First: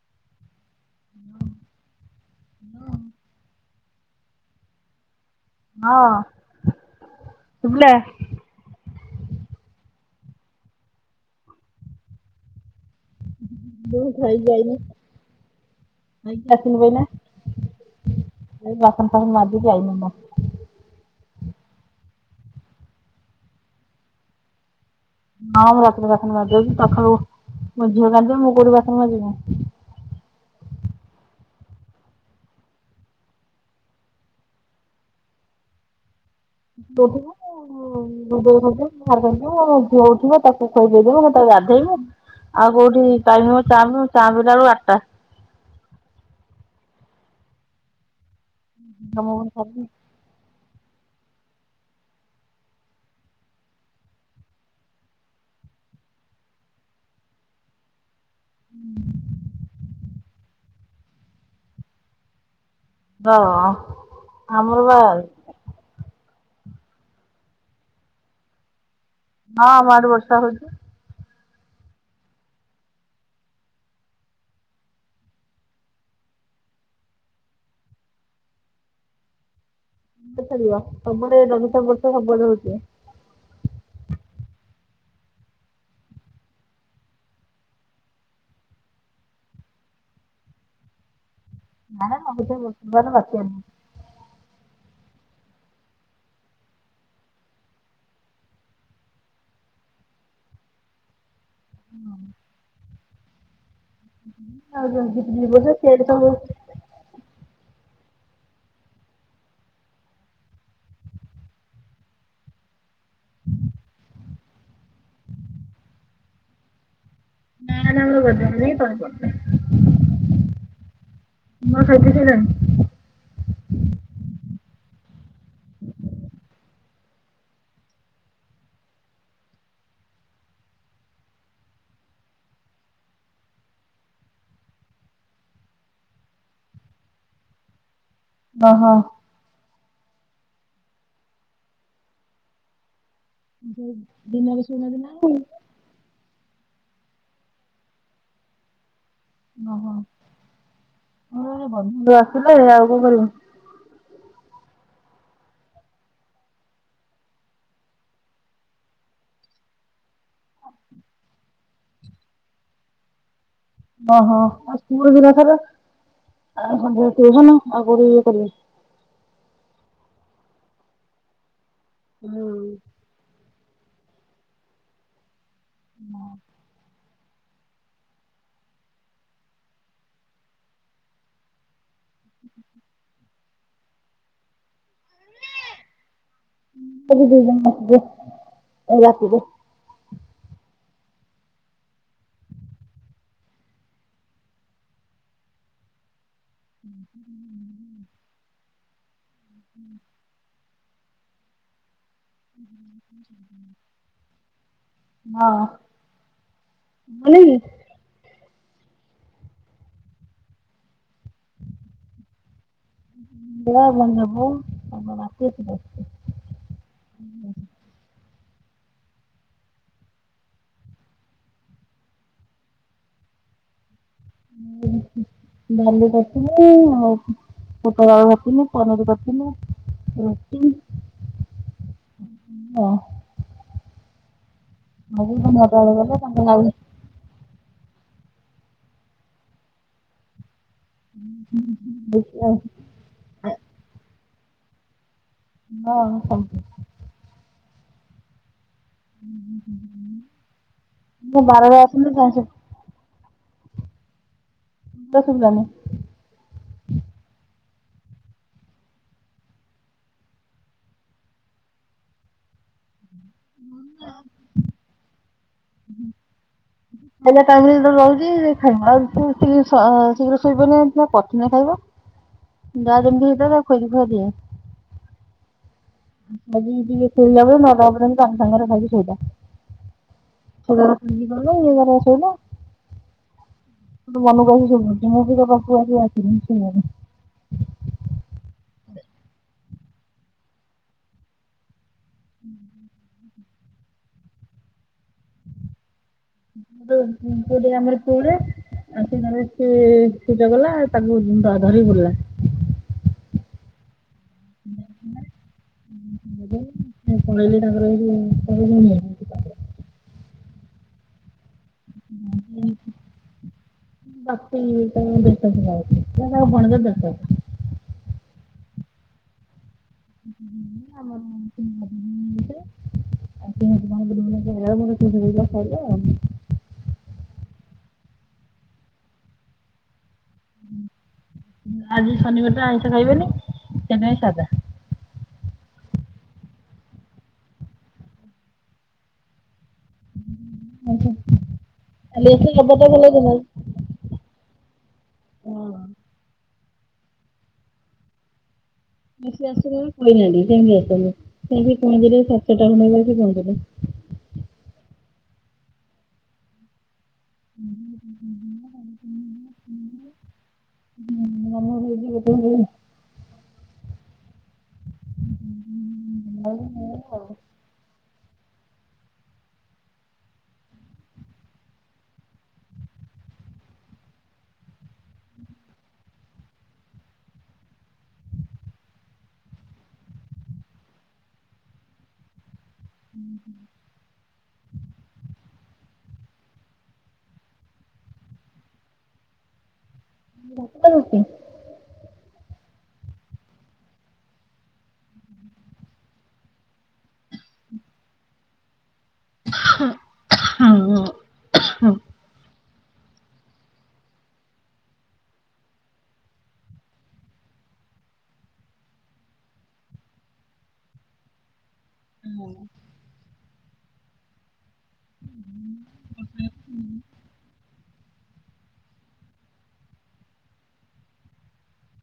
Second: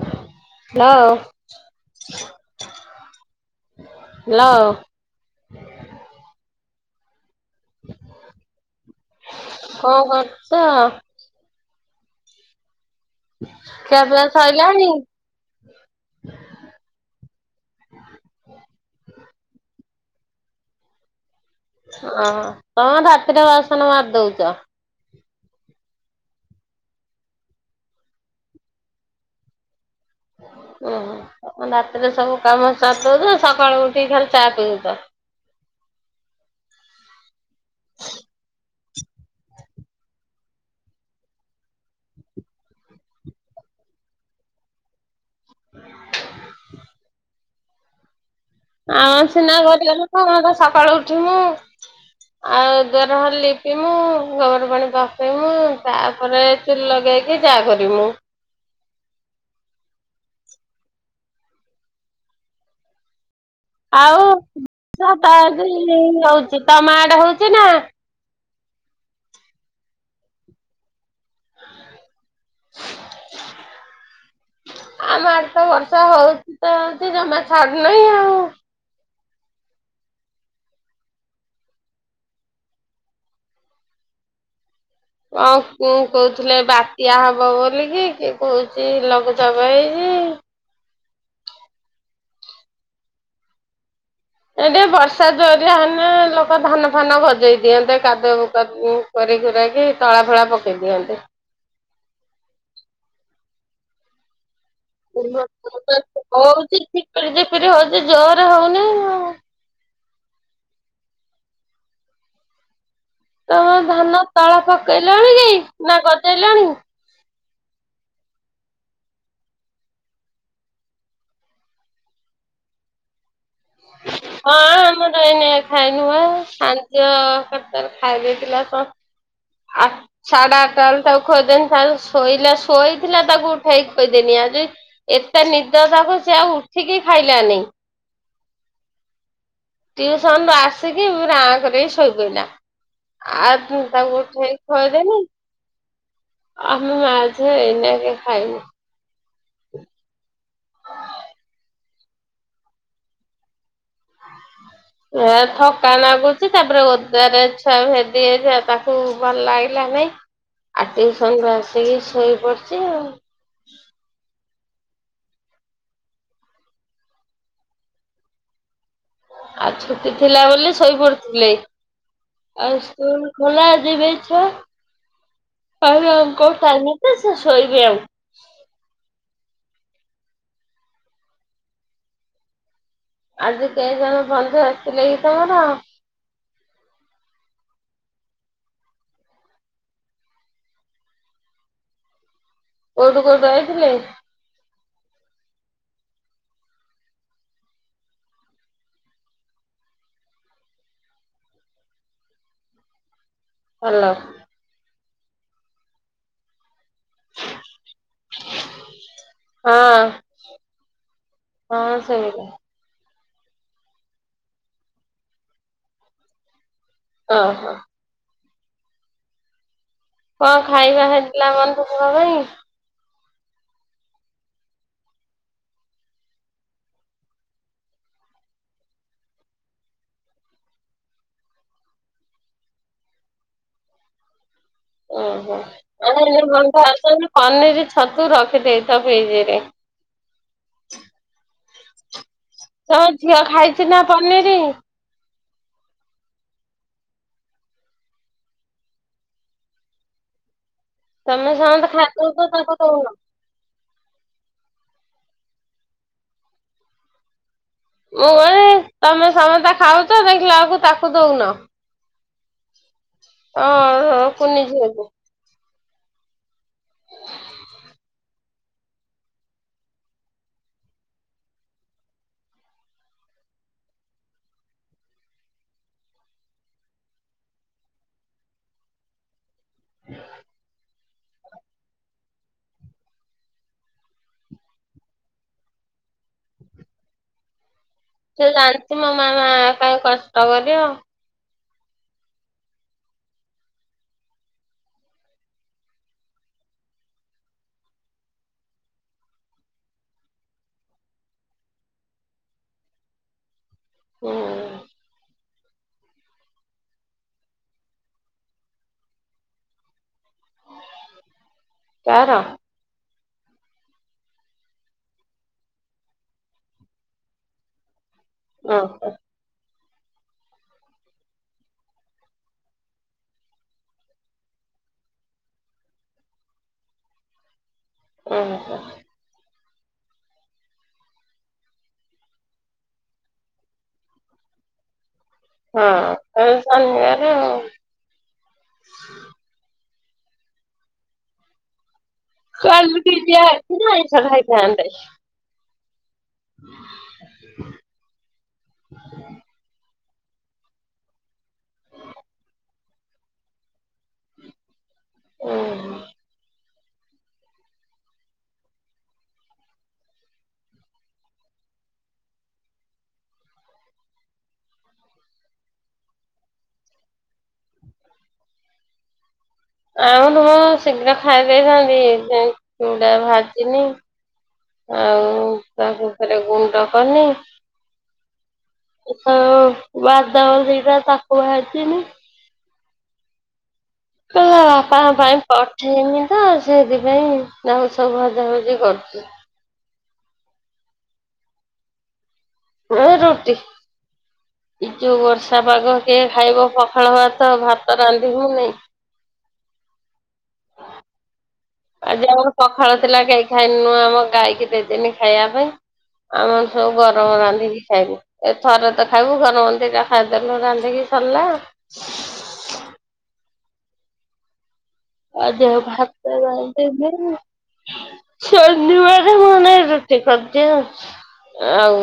Hello. Hello. ହଁ ଶୁଭିଲା। କଣ କରୁଛ। ମୁଁ ଖିଆ ପିଆ ଖାଇକି ଆଇନି। ସଇଲାଣି? ଆ ଗି ଆସିନ ପଇଲା ଏଇ ବାସନ ଫାସନ ମାଜିି କି ଆଇନି। ଓହୋ ତମର ରାାତିରେ ବାସନ ମାଜିଦଉଛ। ହଁ ମୁଁ ରାତିରେ ବାସନ ମାଜିଦଉଛି ଶଖାଳୁ ମୋ ଝିଅ ଗାଧୋଇବ ମୁଁ କଉଠୀ ବାସନ ମାଜିବି। ଓହୋ ରାତିରେ ସବୁ କାମ ସାରି ଦଉଛ କାଳୁ ଉଠିକି ଖାଲି ଚା ପିଉଛ। ବହୁ। ହୁଁ ମୋବୋଉ ଗାଧେଇଵ ମୋବାପା ଉଠିବ ଝିଅ ଉଠିବ ତାକୁ ଖୋଇଦେଇଜିବ ମୁ ତାକୁ ଗାଧେଇବ। ଆଉ କୋଉଠି ଚାଲିବ ଚାଲୁ ଚାଲିଲା ବେଳକୁ ଆଟା। ଆଉ କାମ ପୁଣି ସିନା ସାରିକି ତ ସକାଳୁ ଉଠି ମୁୁ ଆଉ ଦୁଆର ଘର ଲିପିମୁ ଗୋବର ପାଣି ପକେଇମୁ ତାପରେ ଚୁଲି ଲଗେଇକି ଯାହାକରି ମୁଁ। ହୁଁ ହଁ। ଆଉ ଆମର ବା ହଁ ହଉଛି ତମା ଆଦେ ହଉଛି ନା? ହଁ ଭାରି ବର୍ଷା ହଉଛି। [inaudible] ଆମଡେ ତ ବର୍ଷା ହଉଛି ତ ସେ ଜମା ଛାଡୁନାହିଁ ଆଉ। ଛାଦିବ ସବୁଆଡେ ଲଗୁ ଚାପ ବର୍ଷ ସବୁଆଦେ ହଉଛିି। ହଁ କ କହୁଥିଲେ ବାତ୍ୟା ହବ ବୋଲିକି କିଏ କହୁଛି ଲଘୁଚାପ ହେଇଛି। ହାଡେ ମରୁ ଥିବେ ବହୁ ତୁ ପବନ ବାତ୍ୟା ରେ। ଏ ମିତି ବର୍ଷା ଜୋରିଆ ହେଲେ ଲୋକ ଧାନ ଫାନ ଗଜେଇ ଦିଅନ୍ତେ କାଦୁ କରି ଖୁରାକି ତଳା ଫଳା ପକେଇ ଦିଅନ୍ତି। ହଁ। ହ ହୁଁ। ହଉଛି ଜିପିରି ଜିପିରୀ ହଉନି ଜୋରେ ହୋଉନେଇ। ତମ ଧାନ ତଳା ପକେଇଲଣି କି ନା ଗଜେଇଲାଣି? ନାଁ ନାଁ ଆମର ଗଜାହେଇ ନେଇ କି ତଳିପଡ଼ି ନେଇଁ। ମୋ ଖାଇପି ସାଇଲଣି? [inaudible] ହଁ ଆମର ଏଇନ ଖାଇନୁ ବା ସାନଝିଅ କେତବେଳେ ଖାଇଦେଇଥିଲା ଆପ। ସାଢେ ଆଠଟା ବେଳୁ ତାକୁ ଖଇଦେନି ତାର ଶୋଇଲା ଶୋଇଥିଲା ତାକୁ ଉଠେଇକି ଖୋଇଦେନି ଆଜି ଏତେ ନିଦ ତାକୁ ସେ ଆଉ ଉଠିକି ଖାଇଲାନି। ଓହୋ। ଟ୍ୟଉସନ ରୁ ଆସିକି ଆଁଙ୍କରିକି ଶୋଇପଡ଼ିଲା। ଆ ପୁ ତାକୁ ଉଠେଇ ଦିନରେ କି ଶୋଇନଥିଲ ନା ଖୋଇଦେନୀ। କଣ? ଆମେ ମାଝେ ଏଇନାକେ ଖାଇନି। ଓହୋ ବନ୍ଧୁବାନ୍ଧବ ଆସିଲେ ଏ ଆଉ କଣ କରିବୁ। ଏ ଥକା ନାଗୁଛି ତାପରେ ଓଦାରେ ଛୁଆ ଭେଦି ଯାଇଥିଲା ତାକୁ ଭଲ ଲାଗିଲା ନାଇଁ। ଆଉ ଟିଉସନ ରୁ ଆସିକି ଶୋଇପଡିଛି ଆଉ। ଓହୋ ଆଉ ସ୍କୁଲ ବି ତାଙ୍କର ସବୁବେଳେ ତିଉସନ ଆଉ କୋଉଠି ଇଏ କରିବୁ। ଆଜି ଛୁଟି ଥିଲା ବୋଲି ଶୋଇପଡିଥିଲେ, ଆଉ ଏବେ ସ୍କୁଲ୍ ଖୋଲା ଯିବେ ଛୁଆ ଆଉ ୟାଙ୍କ ପାନୀ ସେ ସେ ଶୋଇବି ଆଉ। ଆଜି କେଇ ଜଣ ବନ୍ଧୁ ଆସିଥିଲେ କି ତମର? ଆଜି ଦି ଜଣ ଆସିବେ ଉଁ ରାତିରେ। କୋଉଠୁ କୋଉଠୁ ଆଇଥିଲେ? ହୁଁ। ହୁଁଁ ଭଲ। ହଁ କଲେଜରେ। ହଁ ହଁ ସେଇ ଗୋଟା। ଉଁ ବରା ବନିବ [inaudible] ଓ ହୋ। କଁ ଖାଇବା ହେଇଥିଲା [unintelligible] ପାଇଁ। ଉଁ ହୁଁ ଡାଲି କରିଥିଲି ଆଉ ପୋଟଳ ଆଳୁ କରଥିନୁ ପନିରି କରଥିନୁ ରୁଟି। [inaudible] ଆଜି ଓହୋ ତମ ଅଟୋ ବାଲା [inaudible] ଗଲେ ତାଙ୍କ ଲାଗି ଆସିବେନ ପନିରି ଛତୁ ରଖିଦେଇଥା ଫ୍ରିଜିରେ। ହୁଁ ହୁଁ ହୁଁ ଦେଖ୍ ଆଉ ତମ ଝିଅ ଖାଇଛି ନା ପନିରି। [unintelligible] ହୁଁ ହୁଁ ହୁଁ ହୁଁ। ତମେ ସମତେ ଖାଇ ଦଉଚ ତାଙ୍କୁ କହୁନ। ଦଶୁ [unintelligible] ମୁଁ କହିଲି ତମେ ସମତେ ଖାଉଚ ଦେଖିଲା ବେଳୁକୁ ତାକୁ ଦଉନ। ଓହୋ କୁନି ଝୁଅକୁ। ଖାଇଲା ଟାଇମରେ ଯେତେବେଳେ ରହୁଛି [unintelligible] ସ ଶୀଘ୍ର ଶୋଇପଡିନ ସିନା କରଥିନେ ଖାଇବ। ଯା ଯେମତି ହେଇଥବ ତାକୁ ଖୋଜି ଖୁଆ ଦିଅ। ସବୁ ଯଦି ଏତେ ଇଏ ହୁଅନ୍ତା [unintelligible] ସାଙ୍ଗରେ ଖାଇକି ଶୋଇଯା। ସେ ଘର ଖୋଲିକି ଗଲେ ଇଏ ଗରା ଶୋଇଲା। ତୁ ତୋ ମନୁକୁ ଆସି ଶୋଇପଡୁଚୁ ମୁଁ ବି ତା ଆଜି ଆସି ଆସିିନି ଶୋଇବାକୁ। ସିଏ ଜାଣିଚି ମୋ ମାମା କାଇଁ କଷ୍ଟ କରିବ [inaudible] [unintelligible] ଆଉ ସେ ଘରେ ସିଏ ପୂଜା କଲା ତାକୁ ଧ ଧରିକି ବୁଲିଲା। କଁ? [inaudible] ମୁଁ ପଳେଇଲେ ତାଙ୍କର ଏ ଯୋଉ [unintelligible] କାର? ବାପି ତାଙ୍କର ଦୋକାନ ଯାଉ [inaudible] ସିଏ ମୋ ଭଣଜା ଯାହା କହିଲା। ଓହୋ। [inaudible] [inaudible] ଓହୋ। ଆଜି ଶନିବାରଟା ଆଇଁଷ ଖାଇବେନି ସେ ନେଇ ସାଦା। ହଁ ତମର ଶନିବାରେ ଆଉ। ଆଜ୍ଞା [unintelligible] ଟିକେ ଆଇଁସ ଖାଇଥାନ୍ତେ। ହଁ। [inaudible] ବ ଆସିବ କହିନାହାନ୍ତି ସେ ଆସନ୍ତୁ ସେ ପହଞ୍ଚିଲେ ସାତଶହ ଟଙ୍କାବାର ପହଞ୍ଚିଲେ। ଓ ହୋ। [unintelligible] ହୁଁ [inaudible] [unintelligible] ଆଉ ତମ ଶୀଘ୍ର ଖାଇ ଦେଇଥାନ୍ତି ଯେ ଚୂଡା ଭାଜିନି। ଆଉ ତାକୁ ଫରେ ଗୁଣ୍ଡ କନି ବାଦମ ସେଇଟା ତାକୁ ଭାଜିନି। ହୁଁ ହୁଁ। କହିଲା [inaudible] ବାପାଙ୍କ ପାଇଁ ପଠେଇମି ତ ସେଥିପାଇଁ ଯାଉ ସବୁ ଭଜାଭଜି କରୁଛି। [unintelligible] ଏ ରୁଟି। ଏ ଯୋଉ ବର୍ଷା ପାଗ କିଏ ଖାଇବ ପଖାଳ ଭାତ ଭାତ ରାନ୍ଧିବୁ ନାଇଁ [inaudible] ଆଜି ଆମର ପଖାଳ ଥିଲା କେହି ଖାଇନୁ ଆମ ଗାଈକି ଦେଇଦେଲି ଖାଇବା ପାଇଁ। ଆମର ସବୁ ଗରମ ରାନ୍ଧିକି ଖାଇନୁ। ଏ ଥର ତ ଖାଇବୁ [unintelligible] ଖାଇଦେଲୁ ରାନ୍ଧିକି ସରିଲା। ହୁଁ। ଆଁ ଦେହ ପାହାତ [unintelligible] ଶନିବାର ମୁଁ ନାଇଁ ରୁଟି କରିଦିଅ ଆଉ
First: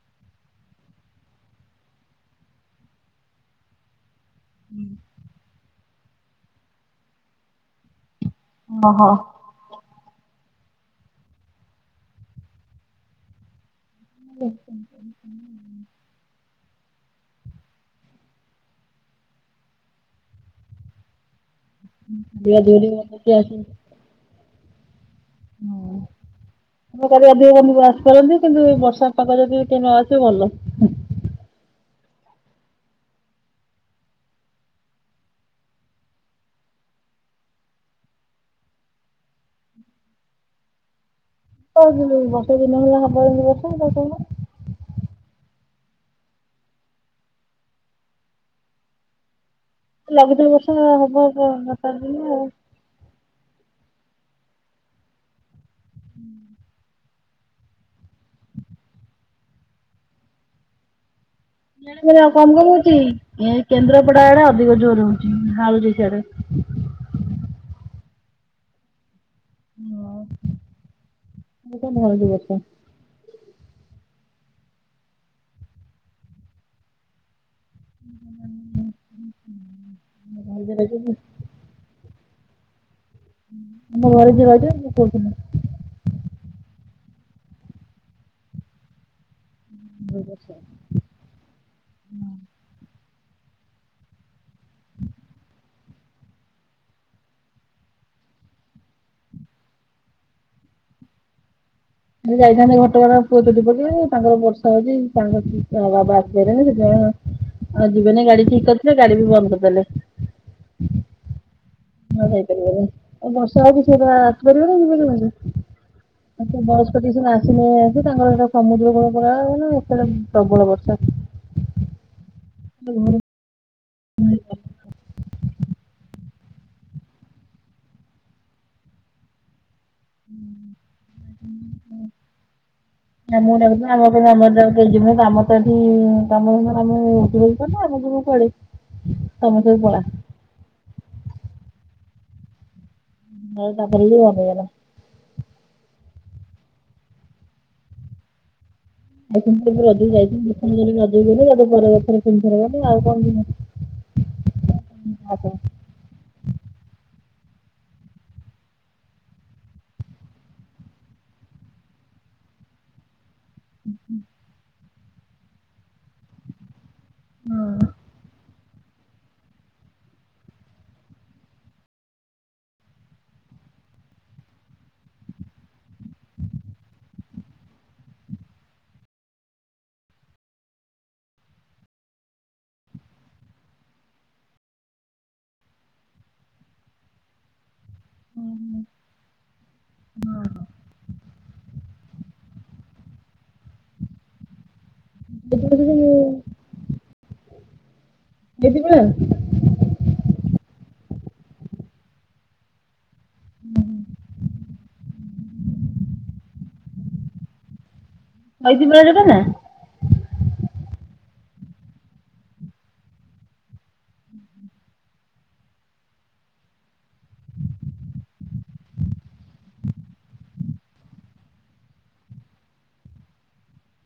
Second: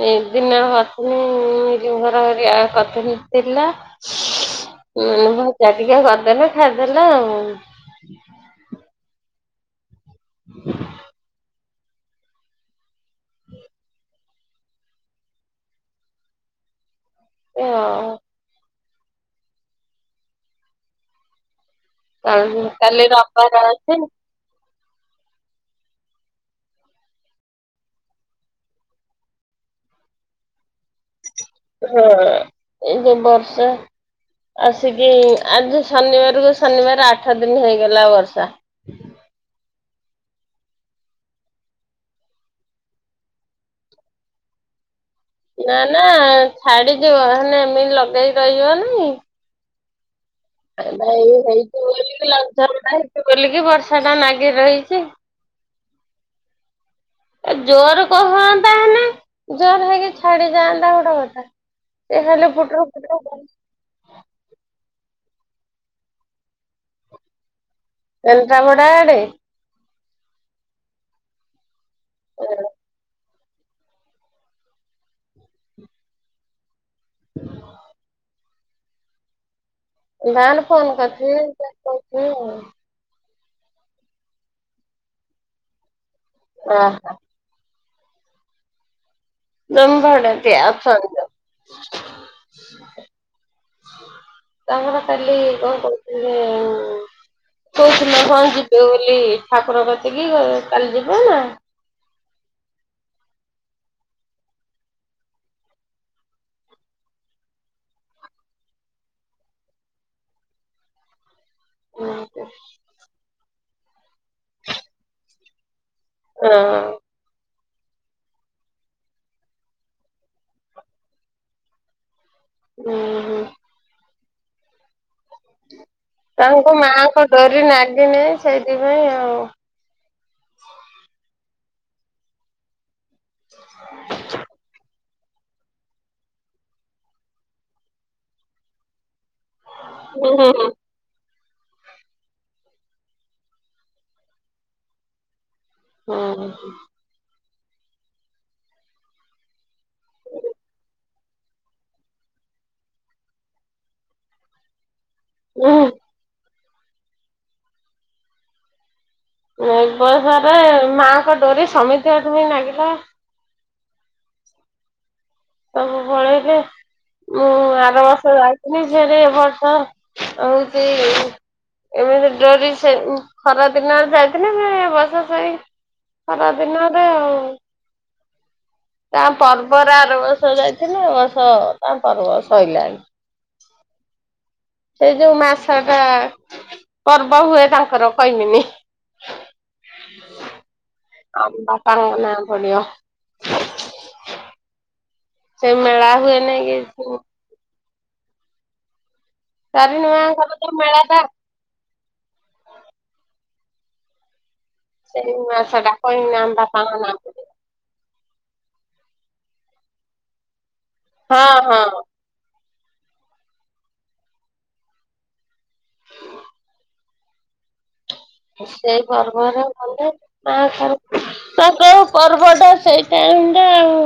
ହେ ଦିନ କରିଥିନି ମିଲିମ କର ହେରିକା କରିଥିନି ଥିଲା। ହଁ ଭଜା ଟିକେ କରିଦେଲେ ଖାଇଦେଲେ ଆଉ। ଓ ହୋ। [inaudible] [inaudible] ଓ କ କାଲି ରବିବାର ଅଛି। ହୁଁ। କରି ଅଧିକ ବଦ୍ଧୁ ଆସି କରନ୍ତି କିନ୍ତୁ ବର୍ଷା ପାଗ ଯଦି କେ ନ ଆସିବ ଭଲ। ହୁଁ ଏଇ ଯୋଉ ବର୍ଷା ଆସିକି ଆଜି ଶନିବାରକୁ ଶନିବାର ଆଠ ଦିନ ହେଇଗଲା ବର୍ଷା। କ ବର୍ଷେ ଦିନ ଭଳିଆ ହବ ବସୁ ତୁ ନା ନା ଛାଡିଯିବ ହେନେ ଏମିତି ଲଗେଇ ରହିବ ନାଇଁ। ଲଘୁଚାପ ବର୍ଷା ଏ ହବ ଏଇ ହେଇ ବ ଚାରି ଦିନ ଆଉ। ଲଘୁଚାପ ଟା ହେଇ ବୋଲିକି ବର୍ଷା ଟା ନାଗି ରହିଛି। ହୁଁ। ଏ ଜୋର କହ ଜୋର ହେଇକି ଛାଡି ଯାଆନ୍ତା ଗୋଟେ କଥା। ଉ ସେ କମ ଖାଲି କମ ପୁଟୁରୁ ହଉଛି ପୁଟୁରୁ ଏ କେନ୍ଦ୍ରାପଡ଼ା ଆଡେ ଅଧିକ ଜୋର ହଉଛି ଝାଳୁଛି ସିଆଡେ। କେନ୍ଦ୍ରାପଡ଼ା ଆଡେ? ହଁ ମୁଁ ଗୋଟେ ହଳଦି ଗଛ। [inaudible] [unintelligible] ଘରେ ଧାନ ଯିଏ ଫୋନ ରହିଛନ୍ତି କରିଛି [unintelligible] ମୋ ଘରେ ଯିଏ ରହିିବ ମୁଁ କହୁଥିଲି। ଓ ହୋ। [unintelligible] ତାଙ୍କର କାଲି କ [inaudible] କହୁଥିଲ ହଁ ଯିବେ ବୋଲି ଠାକୁର କତିକି ଗ କାଲି ଯିବେ ନା? ସେ ଯାଇଥାନ୍ତେ ଘଟଗଡ ପୁଅ ତୋ ବୋଲି ତାଙ୍କର ବର୍ଷା ହୋଉଚି ତାଙ୍କ ବାବା ଆସିଗଲେଣି ସେଥିପାଇଁ ଆଉ ଯିବେନେଇ ଗାଡି ଠିକ୍ କରିଥିଲେ ଗାଡି ବି ବନ୍ଦ୍ କରିଦେଲେ। ହଁ ନାଁ ଯାଇପାରିବନି ଏ ବର୍ଷା ହୋଉଚି ସିଏ ପା ଆସି ପରିବନି, ଯିବ କେମିତି। ହୁଁ ଏତେ ବସ୍ କତିକି ସିନା ସେ ନେଇ ଆସି ତାଙ୍କର ହେଟା ସମୁଦ୍ର କୂଳ ପୁରା ଏତେଳେ ପ୍ରବଳ ବର୍ଷା। ଉ ହୁଁ। ତାଙ୍କୁ ମାଆଙ୍କ ଡୋରି ନାଗିନେଇ ଆଉ ସେଇଥିପାଇଁ ଆଉ। ଆମକୁ ଗାକୁଥୁଆ ଆମେ କଇନୁ ଆମ ତ ସେ ଯୁହେଁ କାମ ତ ଏଠି କାମ ଆମେ ଉଠି ବସିପାରୁନୁ ଆମେ ସବୁ କୁଆଡେ। ତମେ ସବୁ ପଳା। ହୁଁ ହୁଁ ହୁଁ। ନ‌ଟା ପଲି ବନ୍ଦ୍ ହେଇଗଲା। ହଁ। ଆଉ ସେମିତି ବି ରଜକୁ ଯାଇଥିଲି ଦିଥର ଗଲି ରଜକୁ ଗଲି ରେ ପରେ ଆଉଥରେ ତିନିଥର ଗଲି ଆଉ କଣ ଜିମି? ଉଁ ହୁଁ। ଏ ବର୍ଷରେ ରେ ମାଙ୍କ ଡୋରି ସମିତିଙ୍କଠୀ ବି ନାଗିଲା। ସବୁ ପଳେଇଲେ ମୁଁ ଆର ବର୍ଷ ଯାଇ ଯେ ଏ ବର୍ଷ ହଉଛି। ଏମିତି ଡୋରି ସେ ଖରା ଦିନରେ ଯାଇଥିଲି ସେ ବର୍ଷ ସେଇ ଖରାଦିନରେ ଆ, ତା ପର୍ବରେ ଆରବ ବର୍ଷ ଯାଇଥିଲି ଏ ବର୍ଷ ତା ପର୍ବ ସଇଲାଣି। ସେ ଯୋଉ ମାସ ଟା ପର୍ବ ହୁଏ ତାଙ୍କର କଇମିନି। ଆମ୍ ବାପା ଙ୍କ ନା ପଡିବ। ସେ ମେଳା ହୁଏ ନେଇଁ କି ପୁ ଦେଇଚି ପା। ତାରିଣି ସେନାଙ୍କ ଯୋଉ ମେଳା ଟା ସେଇ ମାସଟା କଇମିନା ଆମ ବାପାଙ୍କ ନା? ହଇତି ବାର କନା ହଁ ହଁ। ସେଇ ଖର ପାଗରେ ଗଲେ ମା ତାର ତା କୋଉ ପର୍ବଟା ସେଇଟାଇମ୍ ଟା ଆଉ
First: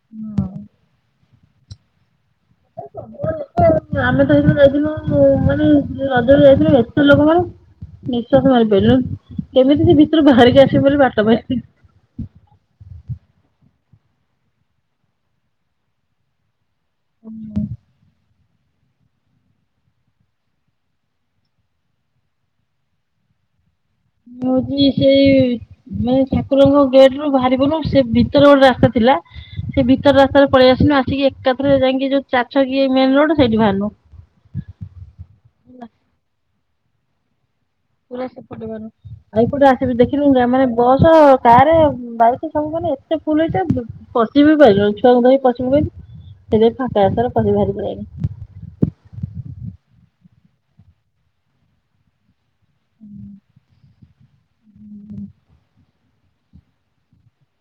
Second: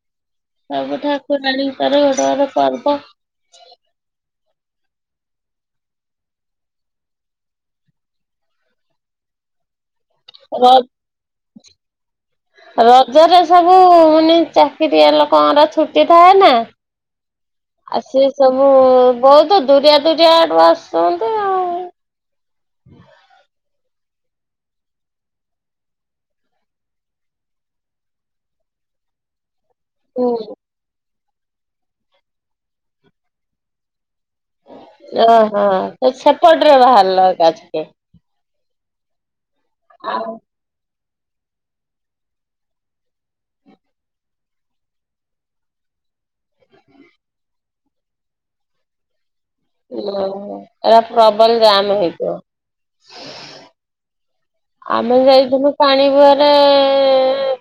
ନା ସବୁ ଠାକୁରାଣୀଙ୍କର ଗୋଟେ ଗୋଟେ ପର୍ବ। ଆମେ ତ ହେଇଥର ଯାଇଥିଲୁ ମାନେ ରଜରେ ଯାଇଥିଲୁ ଏତେ ଲୋକମାନେ। ନିଶ୍ୱାସ ମାରି ପାଇଲୁନୁ କେମିତି ସେ ଭିତରୁ ବାହାରିକି ର ଆସିବି ବୋଲି ବାଟ ପାଇି ରଜରେ ସବୁ ମାନେ ଚାକିରିଆ ଲୋକଙ୍କର ଛୁଟି ଥାଏ ନା। ଆ ସିଏ ସବୁ ବହୁତୁ ଦୁରିଆ ଦୁରିଆ ଆଡୁ ଆସୁଅନ୍ତି। ହୋଉଚି ସେଇ ଆମେ ଏଇ ଠାକୁରଙ୍କ ଗେଟ୍ ରୁ ବାହାରିଗନୁ ସେ ଭିତରେ ଗୋଟେ ରାସ୍ତା ଥିଲା। ସେ ଭିତର ହୁଁ ରାସ୍ତାରେ ପଳେଇ ଆସିନୁ, ଆସିକି ଏକାଥରେ ଯାଇଁକି ଯୋଉ ଚାରିଛକି ମେନ୍ ରୋଡ ସେଇଠି ବାହାରିନୁ। ଆହାଁ, ତ ସେପଟ୍ ରେ ବାହାରିଲ ଏକାଛେକେ। ପୁରା ସେପଟେ ଗଲୁ ଆଉ ଏଇପଟେ ଆସିଲୁ ଦେଖିଲୁ ଗାମେ ବସ କାର ବାଇକ ସବୁ ମାନେ ଏତେ ଫୁଲ ହେଇଥାଏ ପଶି ବିି ପାଇଲୁନି ଛୁଆଙ୍କୁ ଧର ପଶିିବୁ କେମିତି, ସେଇଥି ପାଇଁ ଫାଙ୍କା ରାସ୍ତାରେ ପଶି ବାହାରି ପଳି ଆଇନି। ହଁ ଏରା ପ୍ରବଳ ଜାମ ହେଇଥିବ। ଆମେ ଯାଇଥିନୁ ପାଣି ବୁହାରେ ଏ-ଏ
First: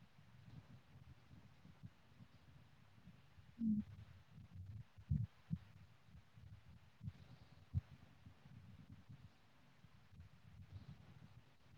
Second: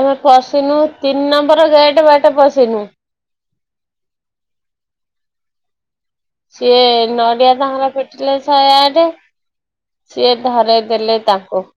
ଆମେ ପଶିନୁ ତିନ୍ ନମ୍ବର ଗେଟ୍ ବାଟେ ପଶିନୁ। ହୁଁ। ସିଏ ନଡିଆ ତାଙ୍କର ପିଟିଲେ ଶହେ ଆଠେ। ସିଏ ଧରେଇ ଦେଲେ ତାଙ୍କୁ।